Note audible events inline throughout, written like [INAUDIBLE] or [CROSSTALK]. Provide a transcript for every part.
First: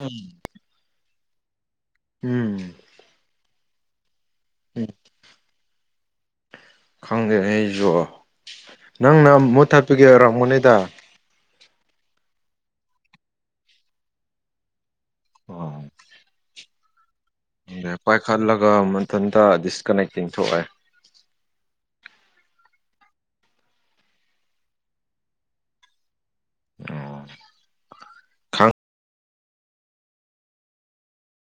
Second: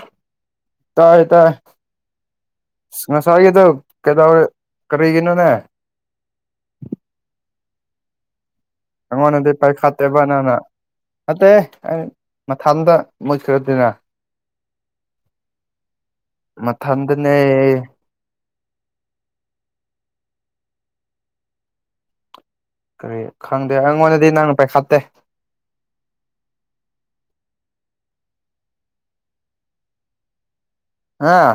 ꯎꯝ ꯇꯥꯏ ꯇꯥꯏ ꯎꯝ ꯉꯁꯥꯏꯒꯤꯗ ꯀꯩꯗꯧ ꯀꯔꯤꯒꯤꯅꯣꯅꯦ ꯈꯪꯗꯦꯅꯦ ꯑꯩꯁꯨ ꯅꯪꯅ ꯑꯩꯉꯣꯟꯗꯗꯤ ꯃꯨ ꯊꯠꯄꯒꯤ ꯄꯥꯏꯈꯠꯇꯦꯕ ꯅꯪꯅ ꯑꯣꯏꯔꯝꯒꯅꯤꯗ ꯅꯠꯇꯦ ꯑꯩ ꯃꯊꯥꯗ ꯃꯨꯠꯈ꯭ꯔꯗꯅ ꯑꯣ ꯃꯊꯟꯗꯅꯦ ꯍꯣꯏ ꯈꯜꯂꯒ ꯃꯊꯟꯇ ꯗꯤꯁꯀꯅꯛꯇꯤꯡ ꯊꯣꯛꯑꯦ ꯀꯔꯤ ꯈꯪꯗꯦ ꯑꯩꯉꯣꯟꯗꯗꯤ ꯅꯪꯅ ꯄꯩꯈꯥꯠꯇꯦ ꯑꯣ ꯑꯥ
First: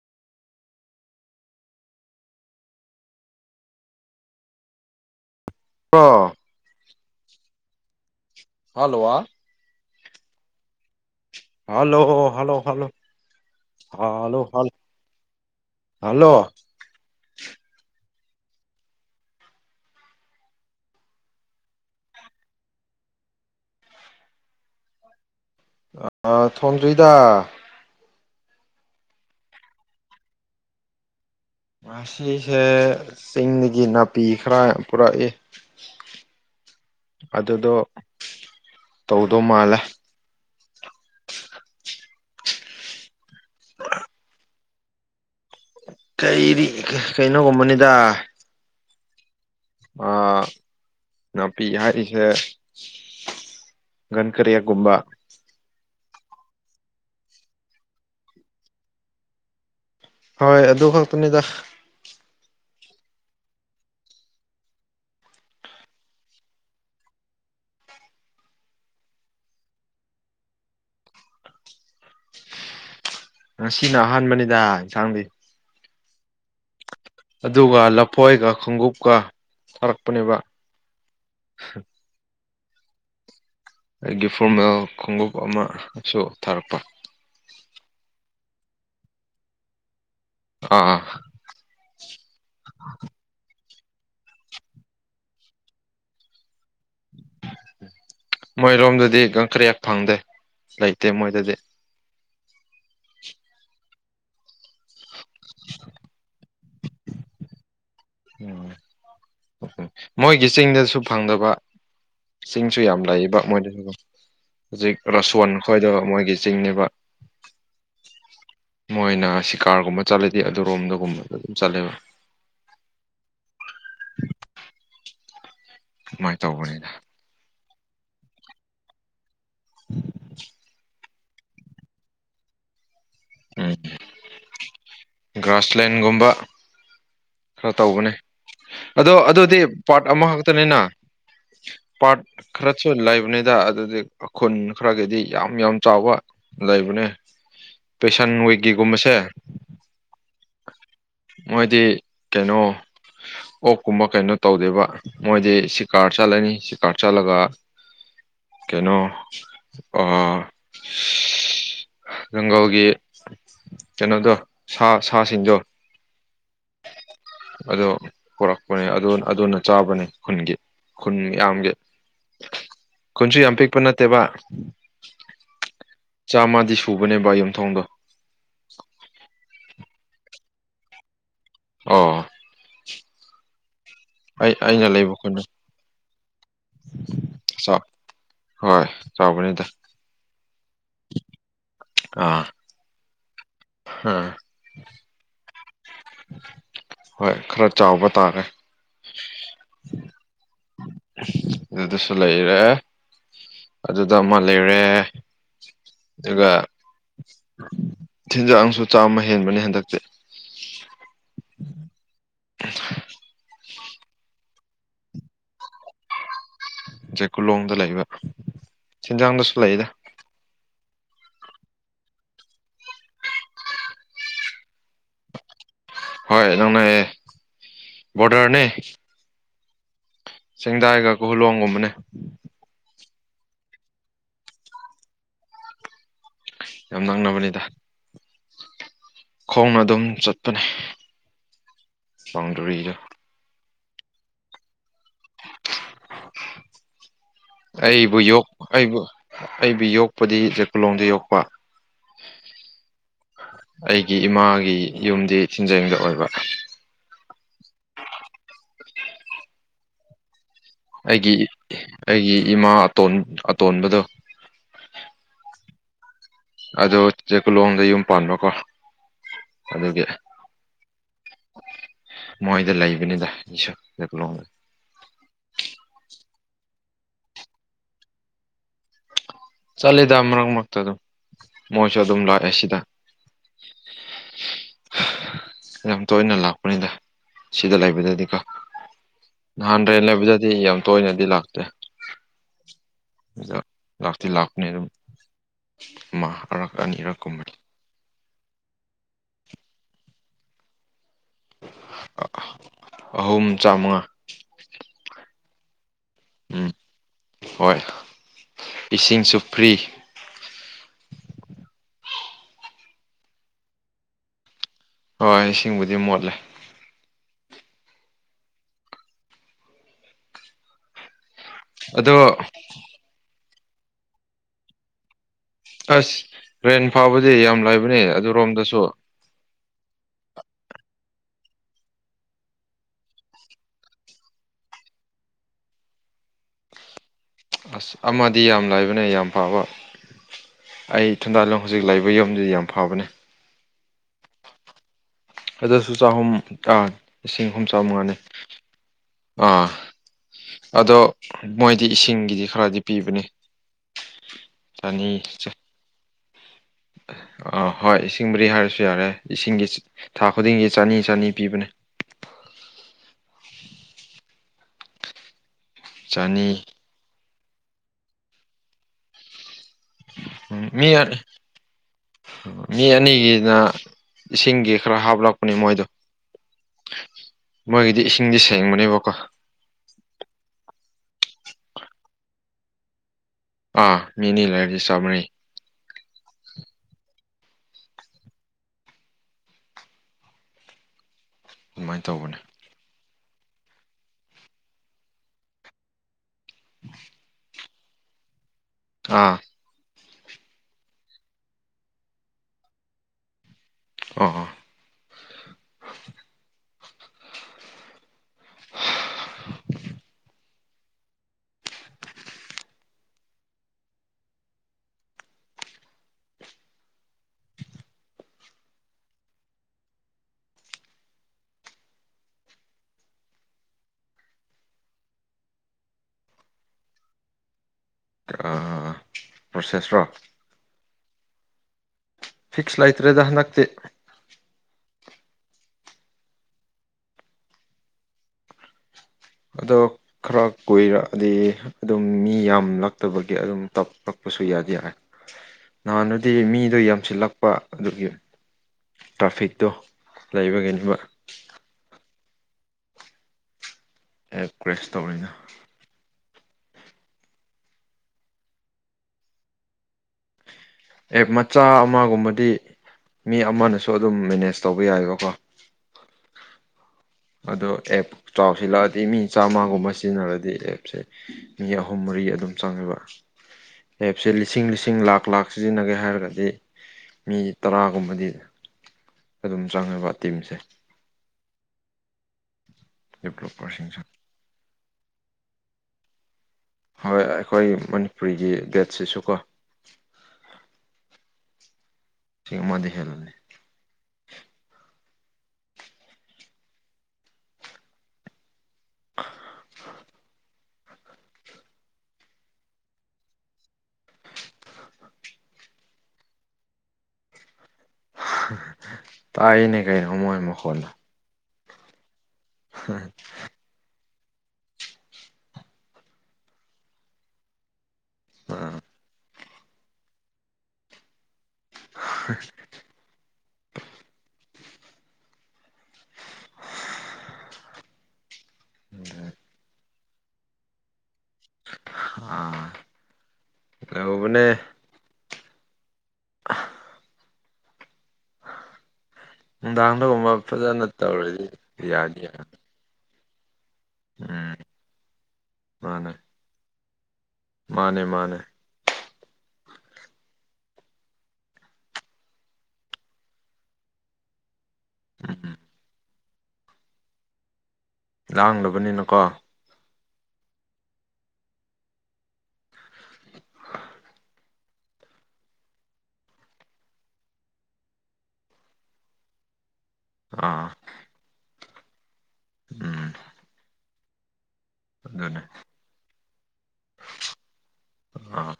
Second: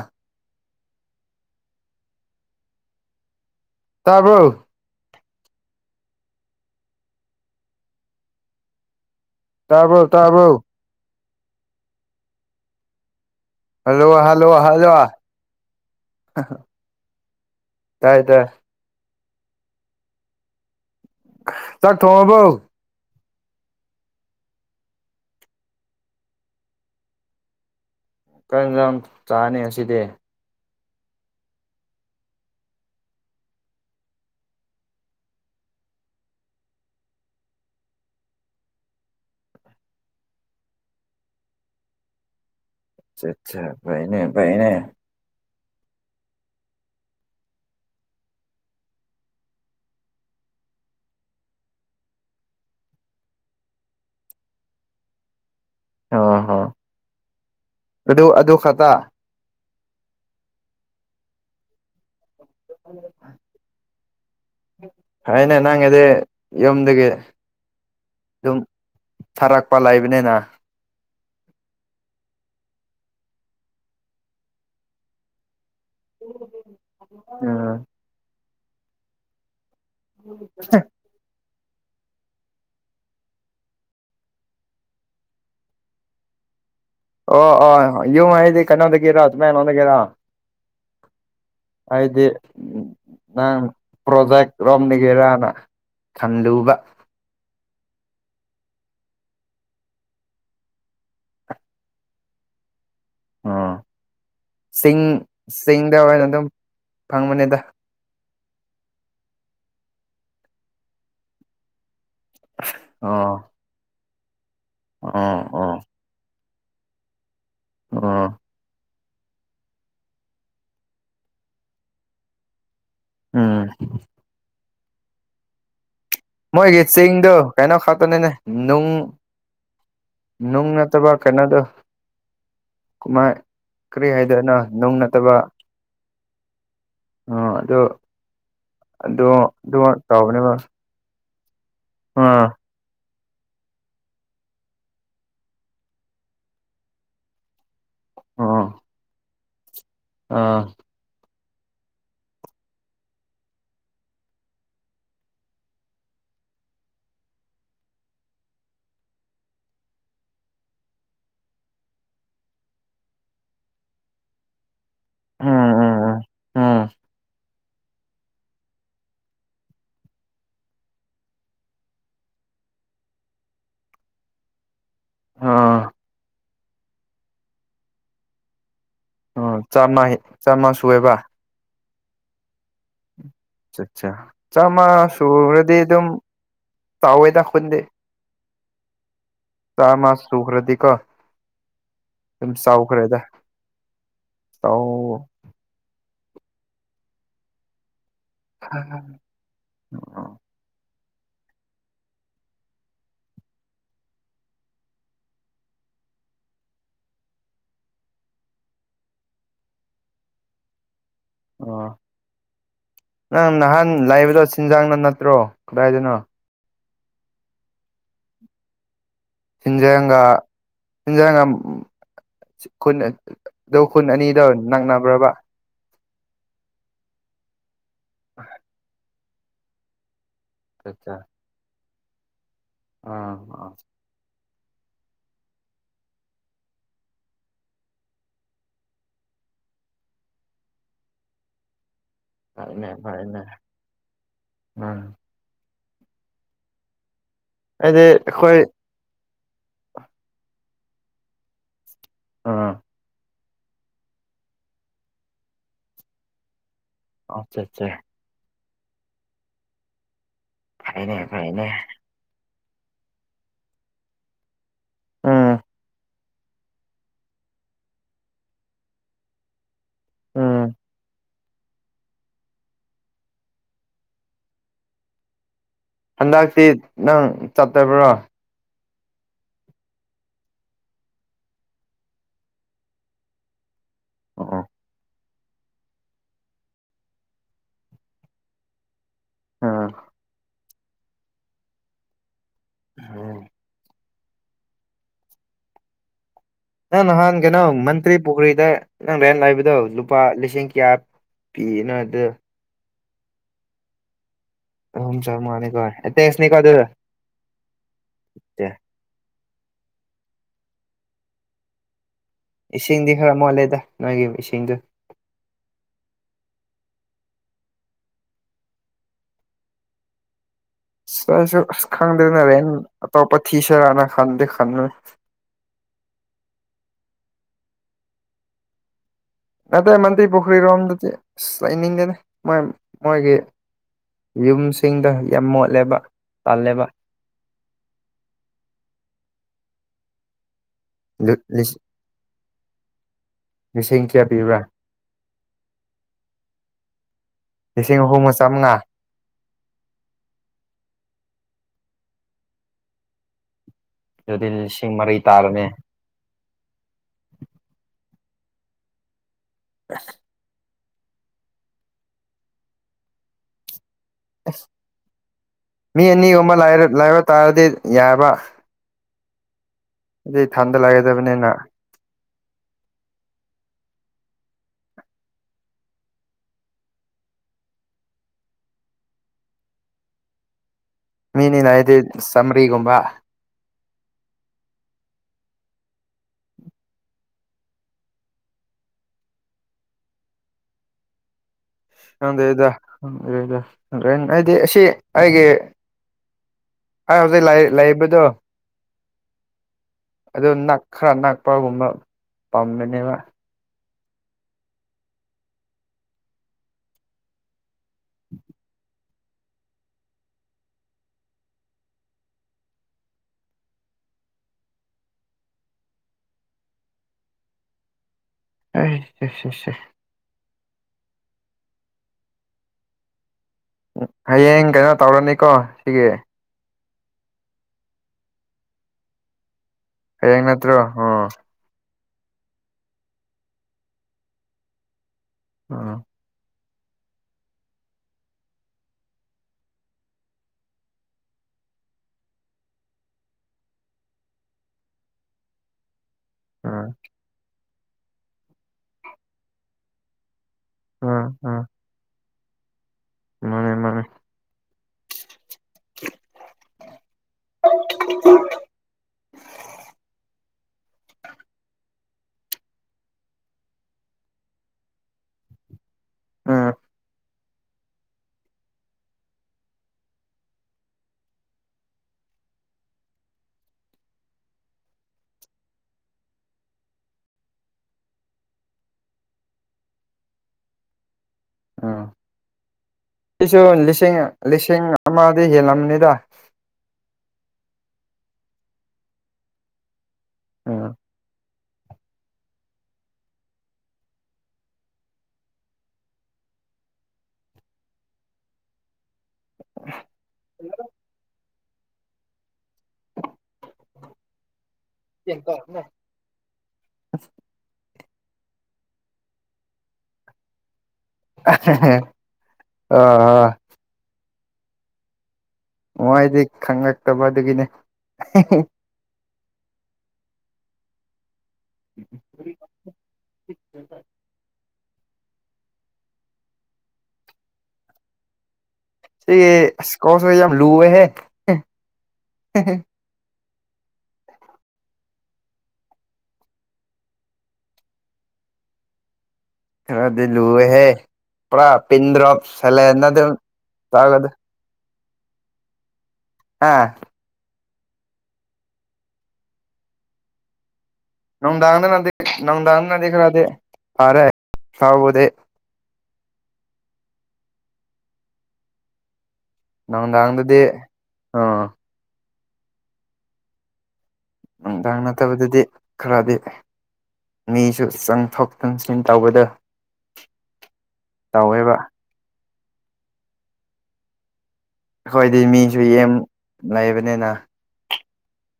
ꯇꯥꯕ꯭ꯔꯣ ꯑꯣ ꯍꯜꯂꯣꯋꯥ ꯇꯥꯕꯣ ꯇꯥꯕꯣ hello hello hello hello hello hello ꯇꯥꯏ ꯇ ꯆꯥꯛ ꯊꯣꯡꯉꯕꯣ ꯑ ꯊꯣꯟꯗ꯭ꯔꯤꯗ ꯀꯔꯤ ꯌꯦꯡꯁꯥꯟ ꯆꯥꯅꯤ ꯉꯁꯤꯗꯤ ꯃꯁꯤꯁꯦ ꯆꯤꯡꯗꯒꯤ ꯅꯥꯄꯤ ꯈꯔ ꯄꯨꯔꯛꯏ ꯑꯗꯨꯗꯣ ꯇꯧꯗꯧ ꯃꯥꯜꯂꯦ ꯑꯆꯥ ꯆꯥ ꯐꯩꯅꯦ ꯐꯩꯅꯦ ꯀꯩꯗꯤ ꯀꯩꯅꯣꯒꯨꯝꯕꯅꯤꯗ ꯑꯥ ꯅꯥꯄꯤ ꯍꯥꯏꯔꯤꯁꯦ ꯀꯟꯀꯔꯦꯛꯒꯨꯝꯕ ꯑ ꯍꯣ ꯑꯗꯨ ꯑꯗꯨ ꯈꯛꯇ ꯍꯣꯏ ꯑꯗꯨ ꯈꯛꯇꯅꯤꯗ ꯑꯟꯑꯣꯗꯤꯕꯜ ꯍꯥꯏꯅꯦ ꯅꯪꯒꯗꯤ ꯌꯨꯝꯗꯒꯤ ꯑꯗꯨꯝ ꯊꯔꯛꯄ ꯂꯩꯕꯅꯤꯅ ꯉꯁꯤꯅ ꯑꯍꯥꯟꯕꯅꯤꯗ ꯆꯪꯗꯦ ꯑꯟꯑꯣꯗꯤꯕꯜ ꯑꯗꯨꯒ ꯂꯐꯣꯏꯒ ꯈꯣꯡꯎꯞꯀ ꯊꯥꯔꯛꯄꯅꯦꯕ ꯑꯩꯒꯤ ꯐꯣꯔꯃꯦꯜ ꯈꯣꯡꯎꯞ ꯑꯃꯁꯨ ꯊꯥꯔꯛꯄ ꯑꯣ ꯑꯣ ꯌꯨꯝ ꯍꯥꯏꯗꯤ ꯀꯩꯅꯣꯗꯒꯤꯔ ꯇꯃꯦꯡꯂꯣꯡꯗꯒꯤꯔ ꯑꯥ ꯑꯩꯗꯤ ꯅꯪ ꯄ꯭ꯔꯣꯖꯦꯛ ꯔꯣꯝꯗꯒꯤꯔꯥꯅ ꯈꯥꯜꯂꯨꯕ ꯃꯣꯏꯔꯣꯝꯗꯗꯤ ꯀꯔꯤ [INAUDIBLE] ꯍꯦꯛ ꯐꯪꯗꯦ ꯂꯩꯇꯦ ꯃꯣꯏꯗꯗꯤ ꯑꯣ ꯆꯤꯡ ꯆꯤꯡꯗ ꯑꯣꯏꯅ ꯑꯗꯨꯝ ꯐꯪꯕꯅꯤꯗ ꯃꯣꯏꯒꯤ ꯆꯤꯡꯗꯁꯨ ꯐꯪꯗꯕ ꯆꯤꯡꯁꯨ ꯌꯥꯝ ꯑꯣ ꯂꯩꯌꯦꯕ ꯃꯣꯏꯗꯤ ꯍꯧꯖꯤꯛ ꯑꯣ ꯔꯥꯁꯣꯟ ꯑꯣ ꯈꯣꯏꯗꯣ ꯃꯣꯏꯒꯤ ꯆꯤꯡꯅꯦꯕ ꯑꯣ ꯃꯣꯏꯅ ꯁꯤꯀꯥꯔꯒꯨꯝꯕ ꯆꯠꯂꯗꯤ ꯑꯗꯨꯔꯣꯝꯗꯒꯨꯝꯕꯗ ꯑꯗꯨꯝ ꯆꯠꯂꯦꯕ ꯎꯝ ꯍꯣꯏ ꯃꯣꯏꯒꯤ ꯆꯤꯡꯗꯣ ꯀꯩꯅꯣ ꯈꯠꯇꯅꯤꯅꯦ ꯅꯨꯡ ꯅꯨꯡ ꯅꯠꯇꯕ ꯀꯩꯅꯣꯗꯣ ꯑꯃ ꯎꯝ ꯒ꯭ꯔꯥꯁꯂꯦꯟꯒꯨꯝꯕ ꯑ ꯈꯔ ꯑꯗꯨ ꯇꯧꯕꯅꯦ ꯑꯗꯣ ꯑꯗꯨ ꯑꯗꯨꯗꯤ ꯑꯗꯨ ꯄꯥꯔꯠ ꯇꯧꯕꯅꯦꯕ ꯑꯃꯈꯛꯇꯅꯤꯅ ꯄꯥꯔꯠ ꯑꯥ ꯈꯔ ꯁꯨ ꯂꯩꯕꯅꯤꯗ ꯑꯗꯨꯗꯤ ꯈꯨꯟ ꯈꯔꯒꯤꯗꯤ ꯌꯥꯝ ꯌꯥꯝ ꯆꯥꯎꯕ ꯂꯩꯕꯅꯦ ꯀꯩꯁꯟ ꯑꯥ ꯍꯣꯢꯒꯤꯒꯨꯝꯕꯁꯦ ꯑꯥ ꯃꯣꯏꯗꯤ ꯀꯩꯅꯣ ꯑꯣꯛ ꯀꯨꯝꯕ ꯀꯩꯅꯣ ꯇꯧꯗꯦꯕ ꯃꯣꯏꯗꯤ ꯁꯤꯀꯥꯔ ꯆꯠꯂꯅꯤ ꯁꯤꯀꯥꯔ ꯆꯠꯂꯒ ꯀꯩꯅꯣ ꯑꯥ ꯖꯪꯒꯜꯒꯤ ꯀꯩꯅꯣꯗꯣ ꯁꯥ ꯁꯥꯁꯤꯡꯗꯣ ꯑꯝ ꯑꯗꯣ ꯄꯣꯔꯛꯄꯅꯦ ꯑꯗꯨꯅ ꯆꯥꯕꯅꯦ ꯈꯨꯟꯒꯤ ꯈꯨꯟ ꯃꯌꯥꯝꯒꯤ ꯈꯨꯟꯁꯨ ꯌꯥꯝ ꯄꯤꯛꯄ ꯅꯠꯇꯦꯕ ꯎꯝ ꯆꯥꯝꯃꯗꯤ ꯁꯨꯕꯅꯦꯕ ꯌꯨꯝꯊꯣꯡꯗꯣ ꯎꯝ ꯆꯥꯝꯃ ꯆꯥꯝꯃ ꯁꯨꯑꯦꯕ ꯑꯣ ꯑꯆꯥ ꯆꯥ ꯑꯩ ꯆꯃꯥ ꯑꯩꯅ ꯂꯩꯕ ꯈꯨꯟꯗꯣ ꯁꯨꯔꯗꯤ ꯑꯗꯨꯝ ꯇꯋꯦꯗ ꯆꯥ ꯈꯣꯟꯗꯦ ꯍꯣꯏ ꯆꯥꯎꯕꯅꯤꯗ ꯆꯥ ꯃꯥꯁ ꯁꯨꯈ꯭ꯔꯦꯗꯤ ꯀ ꯁꯥꯥꯎꯈ꯭ꯔꯦꯗ ꯍꯥꯝ ꯑ ꯍꯣꯏ ꯈꯔ ꯆꯥꯎꯕ ꯇꯥꯈꯦ ꯍ ꯑꯗꯨꯗꯁꯨ ꯂꯩꯔꯦ ꯑꯗꯨꯗ ꯑꯃ ꯂꯩꯔꯦ ꯑꯗꯨꯒ ꯊꯤꯟꯖꯥꯡꯁꯨ ꯆꯥꯝꯃ ꯍꯦꯟꯕꯅꯦ ꯍꯟꯗꯛꯇꯤ ꯑꯣ ꯅꯪ ꯅꯍꯥꯟ ꯂꯥꯏꯕꯗꯣ ꯁꯦꯟꯖꯥꯡꯅ ꯅꯠꯇ꯭ꯔꯣ ꯀꯗꯥꯏꯗꯅꯣ ꯆꯩꯀꯨꯟꯂꯣꯡꯗ ꯂꯩꯕ ꯆꯤꯟꯖꯥꯡꯗꯁꯨ ꯁꯤꯟꯖꯒ [INAUDIBLE] ꯍꯤꯟꯖꯥꯡ ꯈꯨꯟ ꯑꯗꯣ ꯈꯨꯟ ꯑꯅꯤꯗꯣ ꯅꯛꯅꯕ꯭ꯔꯕ ꯍꯣꯏ ꯅꯥꯛꯅꯩꯌꯦ ꯕꯣꯔꯗꯔꯅꯦ ꯑꯆꯥ ꯁꯦꯡꯗꯥꯏꯒ ꯀꯥꯈꯨꯂꯣꯡꯒꯨꯝꯕꯅꯦ ꯑꯥ ꯌꯥꯝ ꯅꯥꯡꯅꯕꯅꯤꯗ ꯈꯣꯡꯅ ꯑꯗꯨꯝ ꯆꯠꯄꯅꯦ ꯑꯗꯨꯅꯦ ꯕꯥꯎꯟꯗꯔꯤꯗꯣ ꯑꯗꯨꯅꯦ ꯎꯝ ꯑꯩꯗꯤ ꯑꯩꯕꯨ ꯌꯣꯛ ꯑꯩꯈꯣꯏ ꯑꯩꯕꯨ ꯑꯩꯕꯨ ꯌꯣꯛꯄꯗꯤ ꯆꯖꯀꯨꯂꯣꯡꯗ ꯌꯣꯛꯄ ꯑꯥ ꯑꯩꯒꯤ ꯏꯃꯥꯒꯤ ꯌꯨꯝꯗꯤ ꯊꯤꯟꯖꯩꯗ ꯑꯣꯏꯕ ꯑꯆꯥ ꯑꯠꯆꯥ ꯐꯩꯅꯦ ꯑꯩꯒꯤ ꯐꯩꯅꯦ ꯑꯩꯒꯤ ꯏꯃꯥ ꯑꯇꯣꯟ ꯑꯇꯣꯟꯕꯗꯣ ꯎꯝ ꯑꯗꯣ ꯆꯦꯛꯀꯨꯂꯣꯡꯗ ꯌꯨꯝ ꯄꯥꯟꯕꯀꯣ ꯑꯗꯨꯒꯤ ꯎꯝ ꯃꯣꯏꯗ ꯂꯩꯕꯅꯤꯗ ꯁꯨꯂꯣꯡꯗ ꯍꯟꯗꯛꯇꯤ ꯅꯪ ꯆꯠꯇꯕ꯭ꯔꯣ ꯆꯠꯂꯤꯗ ꯃꯔꯛ ꯃꯔꯛꯇ ꯑꯗꯨꯝ ꯃꯣꯏꯁꯨ ꯑꯗꯨꯝ ꯂꯥꯛꯑꯦ ꯁꯤꯗ ꯑꯣ ꯑꯣ ꯌꯥꯝ ꯇꯣꯏꯅ ꯂꯥꯛꯄꯅꯤꯗ ꯁꯤꯗ ꯂꯩꯕꯗꯗꯤꯀꯣ ꯑꯥ ꯅꯍꯥꯟꯗ꯭ꯔꯦꯟ ꯂꯩꯕꯗꯗꯤ ꯌꯥꯝ ꯇꯣꯏꯅꯗꯤ ꯂꯥꯛꯇꯦ ꯎꯝ ꯂꯥꯛꯇꯤ ꯂꯥꯛꯅꯤ ꯑꯗꯨꯝ ꯑꯔꯛ ꯅꯪ ꯅꯍꯥꯟ ꯑꯅꯤꯔꯛꯀꯨꯝꯕꯗꯤ ꯀꯩꯅꯣ ꯃꯟꯇ꯭ꯔꯤ ꯄꯨꯈ꯭ꯔꯤꯗ ꯅꯪ ꯔꯦꯟ ꯂꯩꯕꯗꯣ ꯂꯨꯄꯥ ꯂꯤꯁꯤꯡ ꯀꯌꯥ ꯐꯅꯗ ꯑꯍꯨꯝ ꯆꯥꯃꯉꯥ ꯑꯝ ꯆ ꯃꯥꯅꯤꯀꯣ ꯑꯦꯠꯇꯩꯁꯅꯤꯀꯣ ꯎꯝ ꯑꯗꯨꯗ ꯍꯣꯏ ꯏꯁꯤꯡꯁꯨ ꯐ꯭ꯔꯤ ꯏꯁꯤꯡꯗꯤ ꯈꯔ ꯃꯣꯠꯂꯦꯗ ꯅꯣꯏꯒꯤ ꯏꯁꯤꯡꯗꯣ ꯍꯣꯏ ꯏꯁꯤꯡꯕꯨꯗꯤ ꯃꯣꯠꯂꯦ ꯁꯁꯨ ꯑꯁ ꯑꯗꯣ ꯈꯪꯗꯦꯅ ꯔꯦꯟ ꯑꯇꯣꯞꯄ ꯊꯁꯤꯔꯅ ꯈꯟꯗꯦ ꯈꯟ ꯑꯁ ꯔꯦꯟ ꯐꯥꯕꯗꯤ ꯌꯥꯝ ꯂꯥꯏꯕꯅꯦ ꯑꯗꯨꯔꯣꯝꯗꯁꯨ ꯅꯇꯩ ꯃꯟꯇꯤ ꯄꯨꯈ꯭ꯔꯤꯔꯣꯝꯗꯗꯤ ꯂꯩꯅꯤꯡꯗꯦꯅꯦ ꯃꯣꯏ ꯃꯣꯏꯒꯤ ꯌꯨꯝꯁꯤꯡꯗ ꯌꯥꯝ ꯃꯣꯠꯂꯦꯕ ꯇꯥꯜꯂꯦꯕ ꯑꯁ ꯑꯃꯗꯤ ꯌꯥꯝ ꯂꯥꯏꯕꯅꯦ ꯌꯥꯝ ꯐꯕ ꯑꯩ ꯊꯟꯗꯥꯂꯣꯡ ꯍꯧꯖꯤꯛ ꯂꯩꯕ ꯌꯨꯝꯗꯨꯗꯤ ꯌꯥꯝ ꯐꯕꯅꯦ ꯂꯤꯁꯤꯡ ꯀꯌꯥ ꯄꯤꯕ꯭ꯔꯥ ꯑꯗꯨꯁꯨ ꯆꯥꯍꯨꯝ ꯂꯤꯁꯤꯡ ꯑꯍꯨꯝ ꯂꯤꯁꯤꯡ ꯆꯥꯝꯃꯉꯥꯅꯤ ꯑꯍꯨꯝꯒ ꯆꯥꯝꯃꯉꯥ ꯑꯥ ꯑꯗꯣ ꯃꯣꯏꯗꯤ ꯏꯁꯤꯡꯒꯤꯗꯤ ꯈꯔꯗꯤ ꯄꯤꯕꯅꯤ ꯑꯗꯨꯗꯤ ꯂꯤꯁꯤꯡ ꯃꯔꯤ ꯇꯥꯔꯃꯦ ꯑꯥ ꯍꯣꯏ ꯏꯁꯤꯡ ꯃꯔꯤ ꯍꯥꯏꯔꯁꯨ ꯌꯥꯔꯦ ꯏꯁꯤꯡꯒꯤ ꯊꯥ ꯈꯨꯗꯤꯡꯒꯤ ꯆꯅꯤ ꯆꯅꯤ ꯄꯤꯕꯅꯦ ꯃꯤ ꯑꯅꯤꯒꯨꯝꯕ ꯆꯅꯤ ꯂꯥꯏꯕ ꯇꯥꯔꯗꯤ ꯌꯥꯕ ꯑꯗꯨ ꯎꯝ ꯏꯊꯟꯗ ꯃꯤ ꯂꯩꯒꯗꯕꯅꯤꯅ ꯃꯤ ꯑꯅꯤꯒꯤꯅ ꯏꯁꯤꯡꯒꯤ ꯈꯔ ꯍꯥꯞꯂꯛꯄꯅꯦ ꯃꯣꯏꯗꯣ ꯃꯣꯏꯒꯤꯗꯤ ꯏꯁꯤꯡꯗꯤ ꯁꯦꯡꯕꯅꯦꯕꯀꯣ ꯃꯅꯤꯤꯟ ꯍꯥꯏꯥꯏꯗꯤ ꯁꯔꯤꯒꯨꯝꯕ ꯑꯥ ꯃꯤꯅꯤ ꯂꯩꯔꯗꯤ ꯆꯥꯃꯩ ꯑꯗꯨꯃꯥꯏꯅ ꯇꯧ ꯍꯗꯦ ꯏꯗꯗ꯭ꯔꯗꯤ ꯁꯤ ꯑꯩꯒꯤ ꯍ‌ꯥꯏ ꯍꯧꯖꯤꯛ ꯂꯩ ꯂꯩꯕꯗꯣ ꯑꯥ ꯑꯗꯨ ꯅꯛ ꯈ꯭ꯔꯥ ꯅꯛꯄꯒꯨꯝꯕ ꯄꯥꯝꯕꯅꯦꯕ ꯑꯣ ꯍꯩ ꯆꯠꯁꯤꯁ‌ꯦ ꯍꯌꯦꯡ ꯀꯩꯅꯣ ꯇꯧꯔꯅꯤꯀꯣ ꯁꯤꯒꯤ ꯄ꯭ꯔꯣꯁꯦꯁ꯭ꯔꯣ ꯍꯅꯠꯇ꯭ꯔꯣ ꯑꯣ ꯐꯤꯛꯁ ꯂꯥꯏꯇ꯭ꯔꯦ ꯗꯍꯅꯥꯛꯦ ꯑ ꯑꯗꯣ ꯈꯔ ꯀꯨꯏꯔꯛꯑꯗꯤ ꯑꯗꯨꯝ ꯃꯤ ꯌꯥꯝꯂꯛꯇꯕꯒꯤ ꯑꯗꯨꯝ ꯇꯞꯂꯛꯄꯁꯨ ꯌꯥꯗꯦ ꯍꯥꯏꯔ ꯅꯍꯥꯟ ꯃꯤꯗꯣ ꯎꯝ ꯌꯥꯝꯁꯤꯜꯂꯛꯄ ꯑꯗꯨꯒꯤ ꯇ꯭ꯔꯥꯐꯤꯛꯇꯣ ꯂꯩꯕꯒꯤꯅꯤꯕ ꯎꯝ ꯎꯝ ꯃꯥꯅꯦ ꯃꯥꯅꯦ ꯑꯦꯞ ꯀ꯭ꯔꯦꯁ ꯇꯧꯔꯤꯅ [UNINTELLIGIBLE] ꯑꯦ ꯃꯆꯥ ꯑꯃꯒꯨꯝꯕꯗꯤ ꯃꯤ ꯑꯃꯅꯁꯨ ꯑꯗꯨꯝ ꯃꯦꯅꯦꯖ ꯇꯧꯕ ꯌꯥꯏꯑꯕꯀꯣ ꯑꯥ ꯑꯗꯣ ꯑꯦꯞ ꯆꯥꯎꯁꯤꯜꯂꯛꯑꯗꯤ ꯃꯤ ꯆꯥꯝꯃꯒꯨꯝꯕ ꯁꯤꯖꯤꯟꯅꯔꯗꯤ ꯑꯦꯞꯁꯦ ꯃꯤ ꯑꯍꯨꯝ ꯃꯔꯤ ꯑꯗꯨꯝ ꯆꯪꯉꯦꯕ ꯂꯦꯞꯁꯦ ꯂꯤꯁꯤꯡ ꯂꯤꯁꯤꯡ ꯂꯥꯛ ꯂꯥꯛ ꯁꯤꯖꯤꯟꯅꯒꯦ ꯍꯥꯏꯔꯒꯗꯤ ꯃꯤ ꯇꯔꯥꯒꯨꯝꯕꯗꯤ ꯑꯗꯨꯝ ꯆꯪꯉꯦꯕ ꯇꯤꯝꯁꯦ ꯎꯝ ꯁꯤꯁꯨ ꯗꯤꯕ꯭ꯂꯣꯞꯄꯔꯁꯤꯡꯁꯦ ꯂꯤꯁꯤꯡ ꯂꯤꯁꯤꯡ ꯑꯃꯗꯤ ꯍꯦꯜꯂꯝꯅꯤꯗ ꯍꯣꯏ ꯑꯩꯈꯣꯏ ꯃꯅꯤꯄꯨꯔꯤꯒꯤ ꯗꯦꯠꯁꯤꯁꯨ ꯀꯣ ꯎꯝ ꯁꯤꯡꯃꯗꯤ ꯍ‌ꯦꯜꯂꯅꯤ [UNINTELLIGIBLE] ꯍꯜꯂꯣ [UNINTELLIGIBLE] ꯇꯥꯏꯅꯦ ꯀꯩꯅꯣ ꯃꯣꯏ ꯃꯈꯣꯟ [UNINTELLIGIBLE] ꯍ‌ꯣ‌ꯍ‌ꯣ ꯃꯥꯏꯗꯤ ꯈꯪꯉꯛꯇꯕ ꯑꯗꯨꯒꯤꯅꯦ ꯑꯥ [UNINTELLIGIBLE] [UNINTELLIGIBLE] [INAUDIBLE] [UNINTELLIGIBLE] [INAUDIBLE] ꯁꯤꯒꯤ ꯑꯁ ꯀꯣꯁ‌ꯦ ꯌꯥꯝ ꯂꯨꯋꯦꯍꯦ ꯑ ꯇꯧꯕꯅ‌ꯦ [UNINTELLIGIBLE] [INAUDIBLE] ꯑꯗꯨ ꯅꯨꯡꯗꯥꯡꯗꯒꯨꯝꯕ ꯐꯖꯅ ꯂꯨꯋ‌ꯦꯍꯦ ꯇꯧꯔꯗꯤ ꯄꯨꯔꯥ ꯌꯥꯗꯤ ꯌꯥ ꯄꯤꯟꯗ꯭ꯔꯣꯞ ꯁꯥꯂ‌ꯦꯟꯗ ꯑꯗꯨꯝ ꯇꯥꯂꯗ ꯎꯝ ꯃꯥꯅꯦ ꯑꯥ ꯃꯥꯅꯦ ꯃꯥꯅꯦ ꯅꯣꯡꯗꯥꯡꯗꯅꯗꯤ ꯅꯣꯡꯗꯥꯡꯗꯅꯗꯤ ꯈꯥꯔꯗꯤ ꯐꯔꯦ ꯇꯧꯕꯗꯤ ꯎꯝ ꯂꯥꯡꯗꯕꯅꯤꯅꯀꯣ ꯅ‌ꯣꯡꯗꯥꯡꯗꯗꯤ ꯑꯥ ꯅꯨꯡꯗꯥꯡ ꯅꯠꯇꯕꯗꯗꯤ ꯈꯔꯗꯤ ꯃꯤꯁꯨ ꯆꯪꯊꯣꯛ ꯆꯪꯁꯤꯟ ꯇꯧꯕꯗꯣ ꯑꯥ ꯇꯧꯋꯦꯕ꯫ ꯎꯝ꯫ ꯑꯩꯈꯣꯏꯗꯤ ꯑꯗꯨꯅꯦ ꯃꯤꯁꯨ ꯌꯝ ꯂꯩꯕꯅꯤꯅ꯫ ꯑꯥ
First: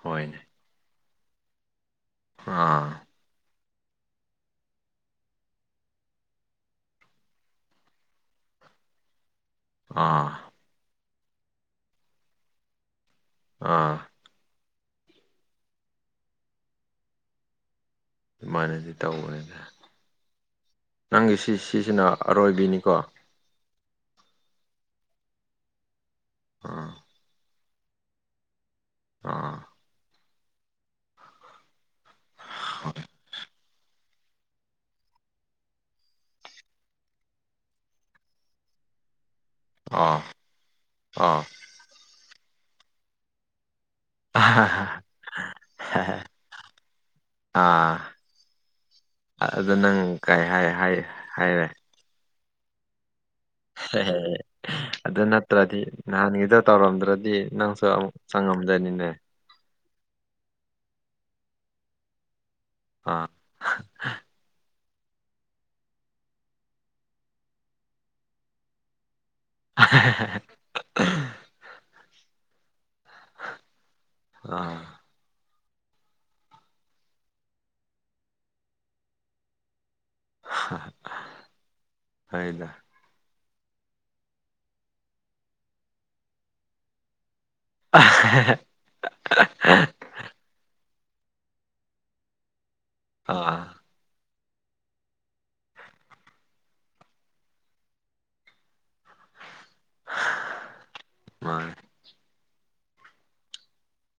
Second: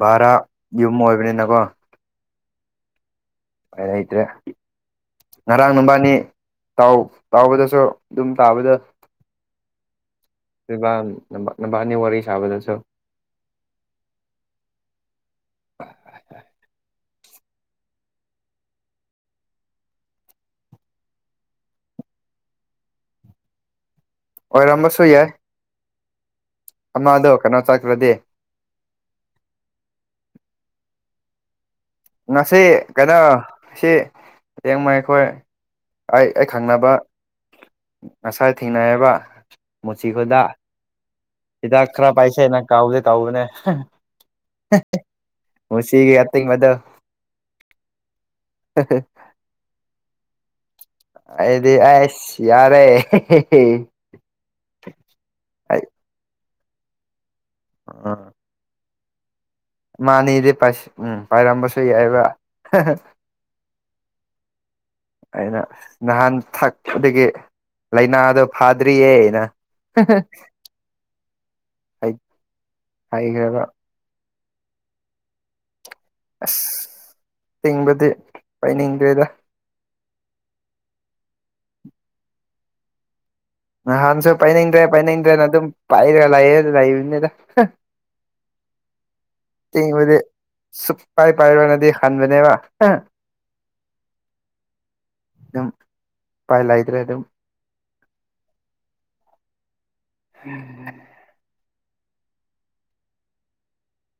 ꯚꯥꯔꯥ ꯍꯣꯏꯅꯦ ꯌꯨꯝ ꯑꯣꯏꯕꯅꯤꯅꯀꯣ꯫ ꯑꯥ꯫ ꯑꯗꯩꯗꯦ꯫ ꯉꯔꯥꯡ ꯅꯨꯕꯥꯅꯤ ꯇꯥꯎ ꯇꯥꯎꯕꯗꯁꯨ ꯑꯗꯨꯝ ꯇꯥꯕꯗꯨ꯫ ꯑꯥ ꯔꯕꯥꯟ ꯅꯕꯥꯅꯤ ꯋꯥꯔꯤ ꯁꯥꯕꯗꯁꯨ ꯑꯥ [UNINTELLIGIBLE] [INAUDIBLE] ꯑꯗꯨꯃꯥꯏꯅꯗꯤ ꯇꯧꯕꯅꯤꯗ ꯅꯪꯒꯤ ꯁꯤ ꯁꯤꯁꯤꯅ ꯑꯔꯣꯏꯕꯤꯅꯤꯀꯣ ꯑꯣꯏꯔꯝꯕꯁꯨ ꯌꯥꯏ ꯑꯥ ꯑꯃꯥꯗꯣ ꯀꯥꯅꯥ ꯆꯠꯈ꯭ꯔꯗꯤ ꯑ [UNINTELLIGIBLE] ꯉꯁꯤ ꯀꯩꯅꯣ ꯉꯁꯤ꯫ [UNINTELLIGIBLE] ꯈꯣꯏ ꯑꯩ ꯑꯩ ꯈꯪꯅꯕ ꯉꯁꯥꯏ ꯊꯦꯡꯅꯩꯑꯦꯕ꯫ ꯑꯥ ꯑꯥ꯫ ꯍꯤꯗꯥꯛ ꯈꯔ ꯄꯥꯏꯁꯦꯅ ꯀꯧꯒꯦ ꯇꯧꯕꯅꯦ꯫ [UNINTELLIGIBLE] ꯃꯣꯁꯤꯒꯤ ꯑꯇꯤꯡꯕꯗꯣ ꯑꯥ ꯑꯗꯨ ꯅꯪ ꯀꯩ ꯍꯥꯏ ꯍꯥꯏ꯫ ꯍꯥꯏꯔꯦ ꯑꯩꯗꯤ ꯑꯦꯁ ꯌꯥꯔꯦ꯫ ꯑꯦꯍꯦ ꯑꯗꯨ ꯅꯠꯇ꯭ꯔꯗꯤ ꯑꯩ ꯅꯍꯥꯟꯒꯤꯗꯣ ꯇꯧꯔꯝꯗ꯭ꯔꯗꯤ ꯅꯪ꯫ ꯆꯪ ꯑꯥ ꯆꯪꯉꯝꯗꯣꯏꯅꯤꯅꯦ ꯃꯥꯅꯤꯗꯤ ꯄꯥꯁ ꯄꯥꯏꯔꯝꯕꯁꯨ ꯌꯥꯏꯕ꯫ ꯑꯥ꯫ ꯑꯩꯅ ꯅꯍꯥꯟ ꯊꯛꯄꯗꯒꯤ ꯂꯥꯏꯅꯗꯣ ꯐꯥꯗ꯭ꯔꯤꯌꯦꯅ꯫ ꯍꯥ ꯍꯥ ꯍꯥꯏ ꯍꯥꯏꯒ꯭ꯔꯕ꯫ ꯑꯥ꯫ ꯑꯁ ꯇꯤꯡꯕꯗꯤ ꯄꯥꯏꯅꯤꯡꯗ꯭ꯔꯦꯗ꯫ ꯐꯩꯗ ꯅꯍꯥꯟꯁꯨ ꯄꯥꯏꯅꯤꯡꯗ꯭ꯔꯦ ꯄꯥꯏꯅꯤꯡꯗ꯭ꯔꯦꯅ ꯑꯗꯨꯝ ꯄꯥꯏꯔ ꯂꯩꯌꯦ ꯂꯩꯕꯅꯤꯗ꯫ [UNINTELLIGIBLE] ꯇꯤꯡꯕꯗꯤ ꯁꯨꯛꯄꯥꯏ ꯄꯥꯏꯔꯅꯗꯤ ꯍꯟꯕꯅꯦꯕ꯫ ꯑꯥ ꯑꯗꯨꯝ ꯄꯥꯏ ꯂꯥꯏꯗ꯭ꯔꯦ ꯑꯗꯨꯝ꯫ [UNINTELLIGIBLE] [UNINTELLIGIBLE]